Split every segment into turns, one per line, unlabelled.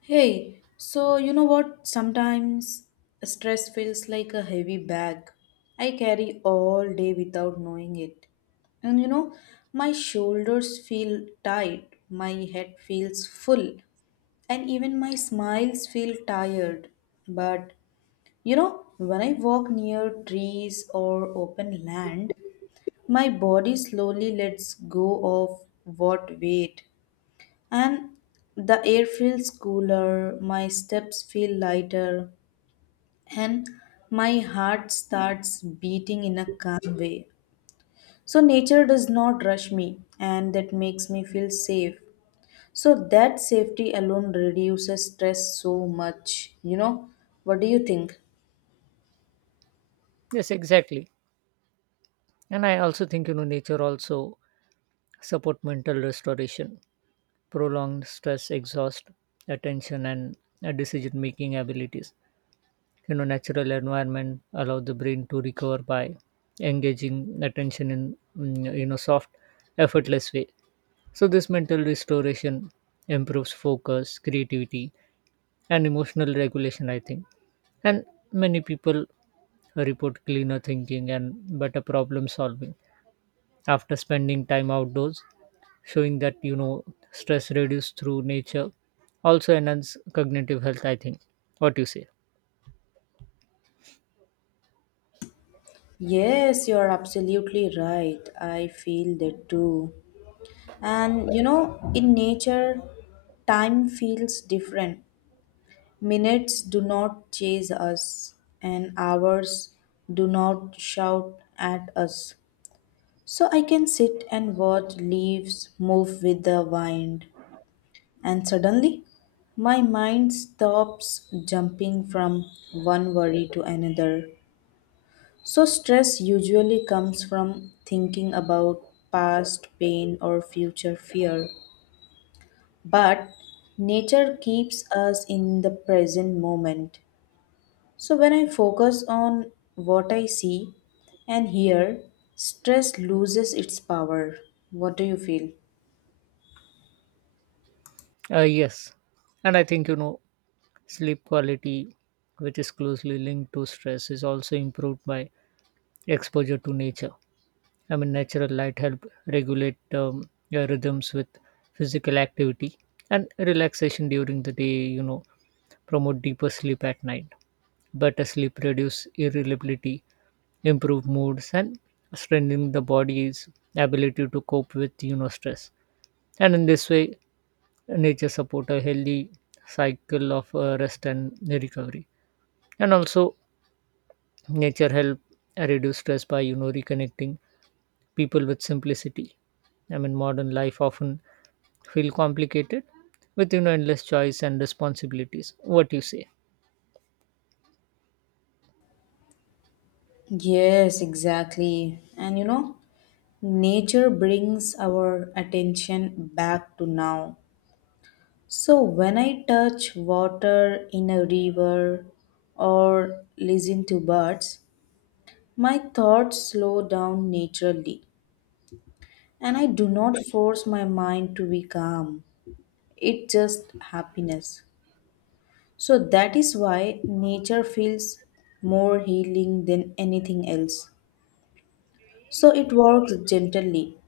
Hey, so you know what? Sometimes stress feels like a heavy bag I carry all day without knowing it. And my shoulders feel tight, my head feels full, and even my smiles feel tired. But when I walk near trees or open land, my body slowly lets go of what weight and the air feels cooler, my steps feel lighter, and my heart starts beating in a calm way. So, nature does not rush me, and that makes me feel safe. So, that safety alone reduces stress so much. What do you think?
Yes, exactly. And I also think you know nature also support mental restoration, prolonged stress, exhaust, attention, and decision making abilities. You know, natural environment allow the brain to recover by engaging attention in you know soft, effortless way. So, this mental restoration improves focus, creativity, and emotional regulation, I think. And many people report cleaner thinking and better problem solving after spending time outdoors, showing that, you know, stress reduced through nature also enhance cognitive health, I think. What do you say?
Yes, you are absolutely right. I feel that too. And in nature, time feels different. Minutes do not chase us, and hours do not shout at us. So I can sit and watch leaves move with the wind, and suddenly my mind stops jumping from one worry to another. So stress usually comes from thinking about past pain or future fear. But nature keeps us in the present moment. So, when I focus on what I see and hear, stress loses its power. What do you feel?
Yes. And I think, you know, sleep quality, which is closely linked to stress, is also improved by exposure to nature. I mean, natural light help regulate your rhythms with physical activity and relaxation during the day. You know, promote deeper sleep at night. Better sleep reduce irritability, improve moods, and strengthening the body's ability to cope with you know stress. And in this way, nature support a healthy cycle of rest and recovery. And also, nature help reduce stress by you know reconnecting people with simplicity. I mean, modern life often feel complicated with you know endless choice and responsibilities. What you say?
Yes, exactly. And nature brings our attention back to now. So, when I touch water in a river or listen to birds, my thoughts slow down naturally. And I do not force my mind to be calm, it's just happiness. So that is why nature feels more healing than anything else. So it works gently,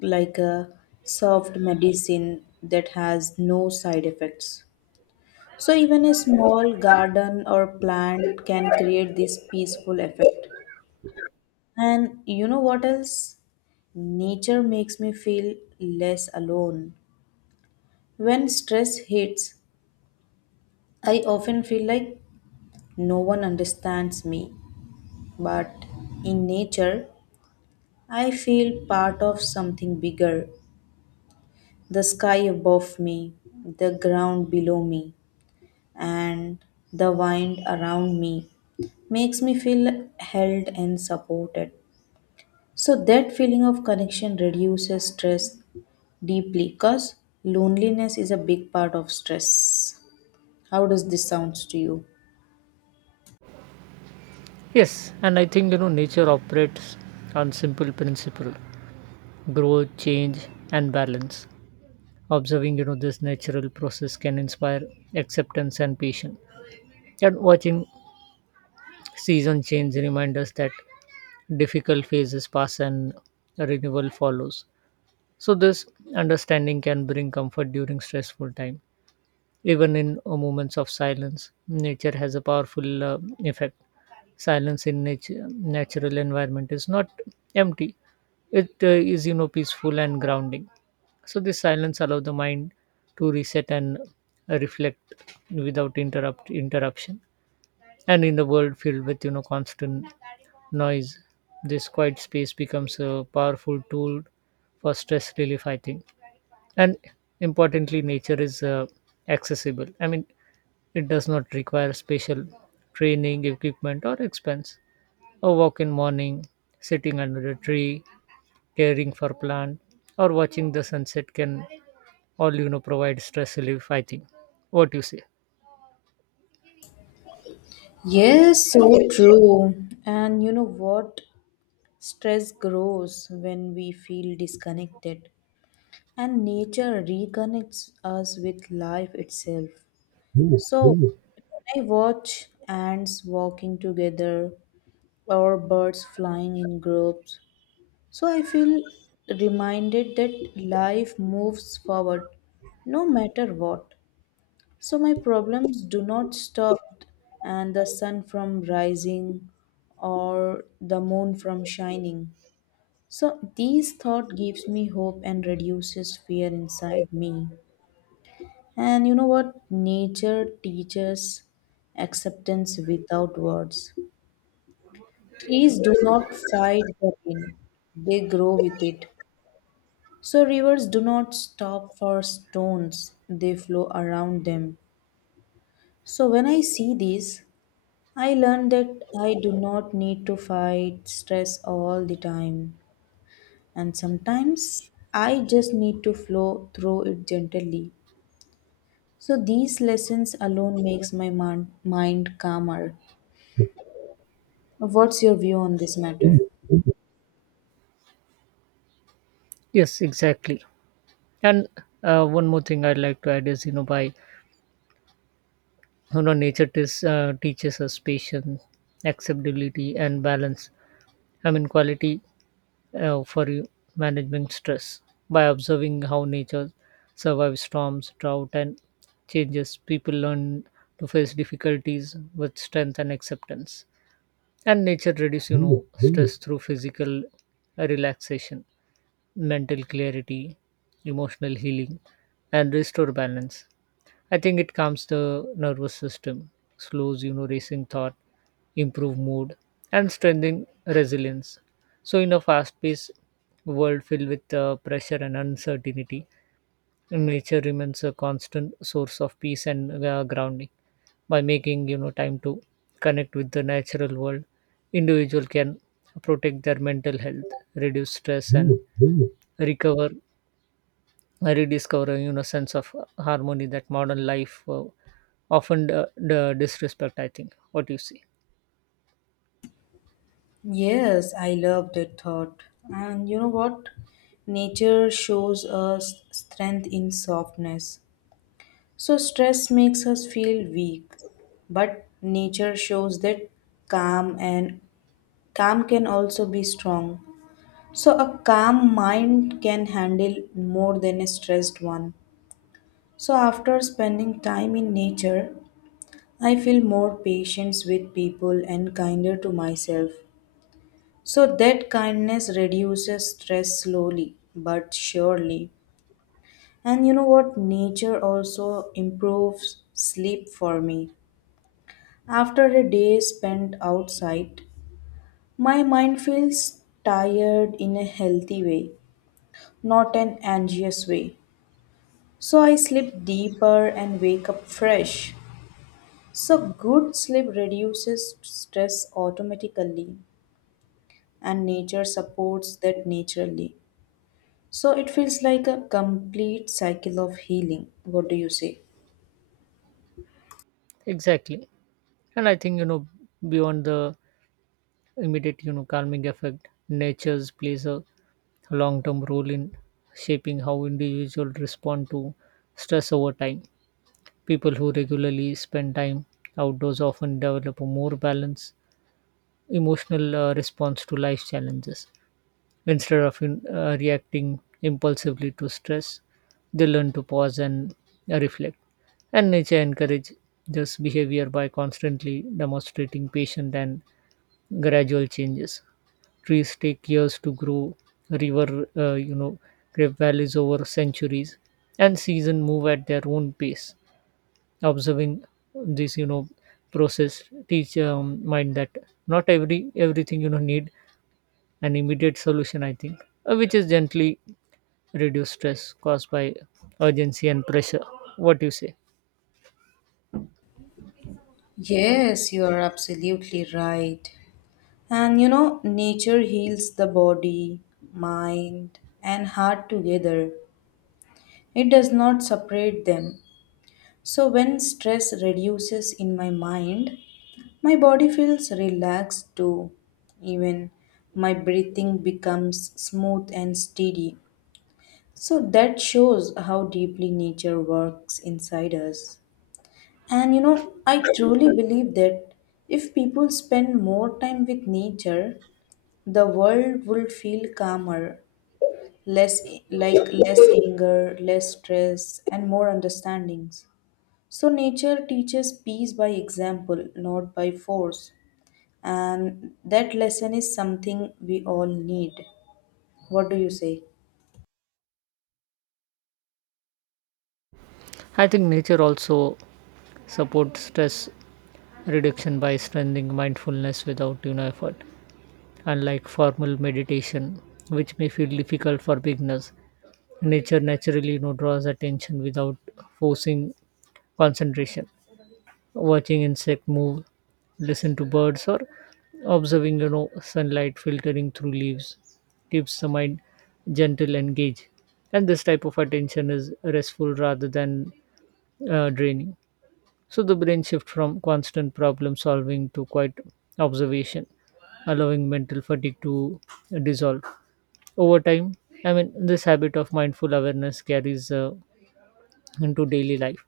like a soft medicine that has no side effects. So even a small garden or plant can create this peaceful effect. And you know what else? Nature makes me feel less alone. When stress hits, I often feel like no one understands me. But in nature, I feel part of something bigger, the sky above me, the ground below me, and the wind around me makes me feel held and supported. So, that feeling of connection reduces stress deeply because loneliness is a big part of stress. How does this sound to you?
Yes, and I think you know nature operates on simple principle: growth, change, and balance. Observing you know this natural process can inspire acceptance and patience. And watching season change remind us that difficult phases pass and renewal follows. So, this understanding can bring comfort during stressful time. Even in moments of silence, nature has a powerful effect. Silence in nature, natural environment is not empty. It is, you know, peaceful and grounding. So, this silence allows the mind to reset and reflect without interruption. And in the world filled with, you know, constant noise, this quiet space becomes a powerful tool for stress relief, I think. And importantly, nature is accessible. I mean, it does not require special training equipment or expense. A walk in morning, sitting under a tree, caring for plant, or watching the sunset can all you know provide stress relief, I think. What you say?
Yes, so true. And you know what? Stress grows when we feel disconnected, and nature reconnects us with life itself. So, when I watch ants walking together or birds flying in groups, so I feel reminded that life moves forward no matter what. So, my problems do not stop, and the sun from rising or the moon from shining. So these thought gives me hope and reduces fear inside me. And you know what? Nature teaches acceptance without words. Trees do not fight the rain, they grow with it. So rivers do not stop for stones, they flow around them. So when I see this, I learn that I do not need to fight stress all the time. And sometimes I just need to flow through it gently. So these lessons alone makes my mind calmer. What's your view on this matter?
Yes, exactly. And one more thing I'd like to add is, you know, by you know, nature teaches us patience, acceptability, and balance. I mean, quality for you managing stress by observing how nature survives storms drought and changes, people learn to face difficulties with strength and acceptance. And nature reduces you know stress through physical relaxation, mental clarity, emotional healing, and restore balance. I think it calms the nervous system, slows you know racing thought, improve mood, and strengthen resilience. So in a fast-paced world filled with pressure and uncertainty, nature remains a constant source of peace and grounding. By making you know time to connect with the natural world, individual can protect their mental health, reduce stress, and recover. I rediscover a you know sense of harmony that modern life often disrespect. I think. What you see?
Yes, I love that thought. And you know what? Nature shows us strength in softness. So stress makes us feel weak, but nature shows that calm and calm can also be strong. So, a calm mind can handle more than a stressed one. So, after spending time in nature, I feel more patience with people and kinder to myself. So, that kindness reduces stress slowly but surely. And you know what? Nature also improves sleep for me. After a day spent outside, my mind feels tired in a healthy way, not an anxious way. So I sleep deeper and wake up fresh. So good sleep reduces stress automatically and nature supports that naturally. So it feels like a complete cycle of healing. What do you say?
Exactly, and I think you know beyond the immediate you know calming effect, nature's plays a long-term role in shaping how individuals respond to stress over time. People who regularly spend time outdoors often develop a more balanced emotional response to life challenges. Instead of reacting impulsively to stress, they learn to pause and reflect. And nature encourages this behavior by constantly demonstrating patient and gradual changes. Trees take years to grow, river, you know, grave valleys over centuries, and season move at their own pace. Observing this, you know, process teach mind that not every everything you know need an immediate solution, I think, which is gently reduce stress caused by urgency and pressure. What do you say?
Yes, you are absolutely right. And nature heals the body, mind, and heart together. It does not separate them. So, when stress reduces in my mind, my body feels relaxed too. Even my breathing becomes smooth and steady. So that shows how deeply nature works inside us. And I truly believe that if people spend more time with nature, the world will feel calmer, less less anger, less stress, and more understandings. So nature teaches peace by example, not by force, and that lesson is something we all need. What do you say?
I think nature also supports stress reduction by strengthening mindfulness without you know effort. Unlike formal meditation, which may feel difficult for beginners, nature naturally you know draws attention without forcing concentration. Watching insect move, listen to birds, or observing you know sunlight filtering through leaves keeps the mind gentle and engaged. And this type of attention is restful rather than draining. So the brain shift from constant problem solving to quiet observation, allowing mental fatigue to dissolve over time. I mean, this habit of mindful awareness carries into daily life,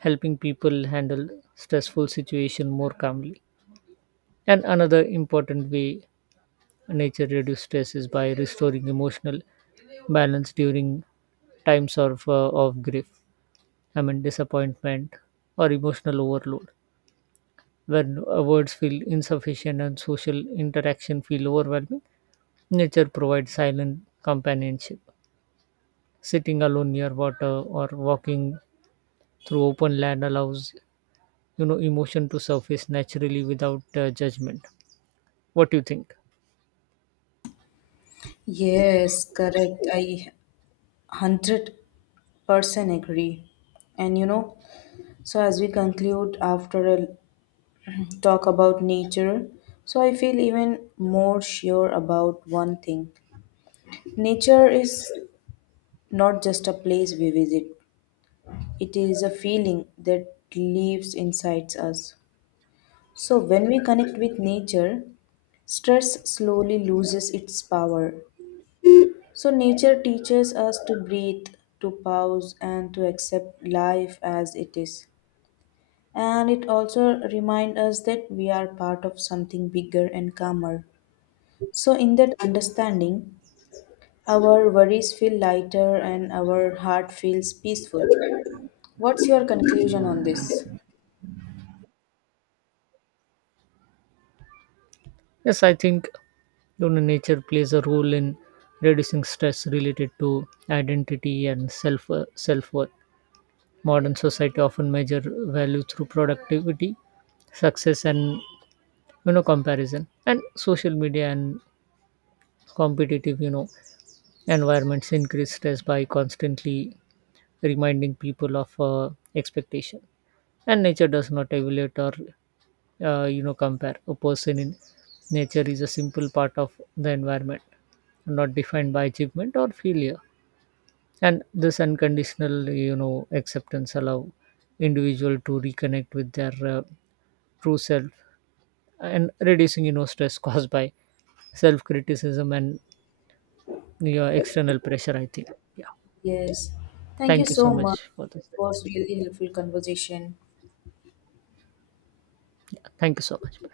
helping people handle stressful situation more calmly. And another important way nature reduces stress is by restoring emotional balance during times of, grief, I mean, disappointment or emotional overload. When words feel insufficient and social interaction feel overwhelming, nature provides silent companionship. Sitting alone near water or walking through open land allows you know emotion to surface naturally without judgment. What do you think?
Yes, correct. I 100% agree. And so as we conclude after a talk about nature, so I feel even more sure about one thing. Nature is not just a place we visit, it is a feeling that lives inside us. So when we connect with nature, stress slowly loses its power. So, nature teaches us to breathe, to pause, and to accept life as it is. And it also reminds us that we are part of something bigger and calmer. So, in that understanding, our worries feel lighter and our heart feels peaceful. What's your conclusion on this?
Yes, I think Lunar nature plays a role in reducing stress related to identity and self worth. Modern society often measure value through productivity, success, and you know comparison. And social media and competitive you know environments increase stress by constantly reminding people of expectation. And nature does not evaluate or you know compare. A person in nature is a simple part of the environment, not defined by achievement or failure. And this unconditional you know acceptance allow individual to reconnect with their true self and reducing you know stress caused by self criticism and you know, external pressure, I think. Yeah,
Yes. Thank you
thank you so
so much.
much for this
It
session.
was really helpful conversation.
Thank you so much. Bye.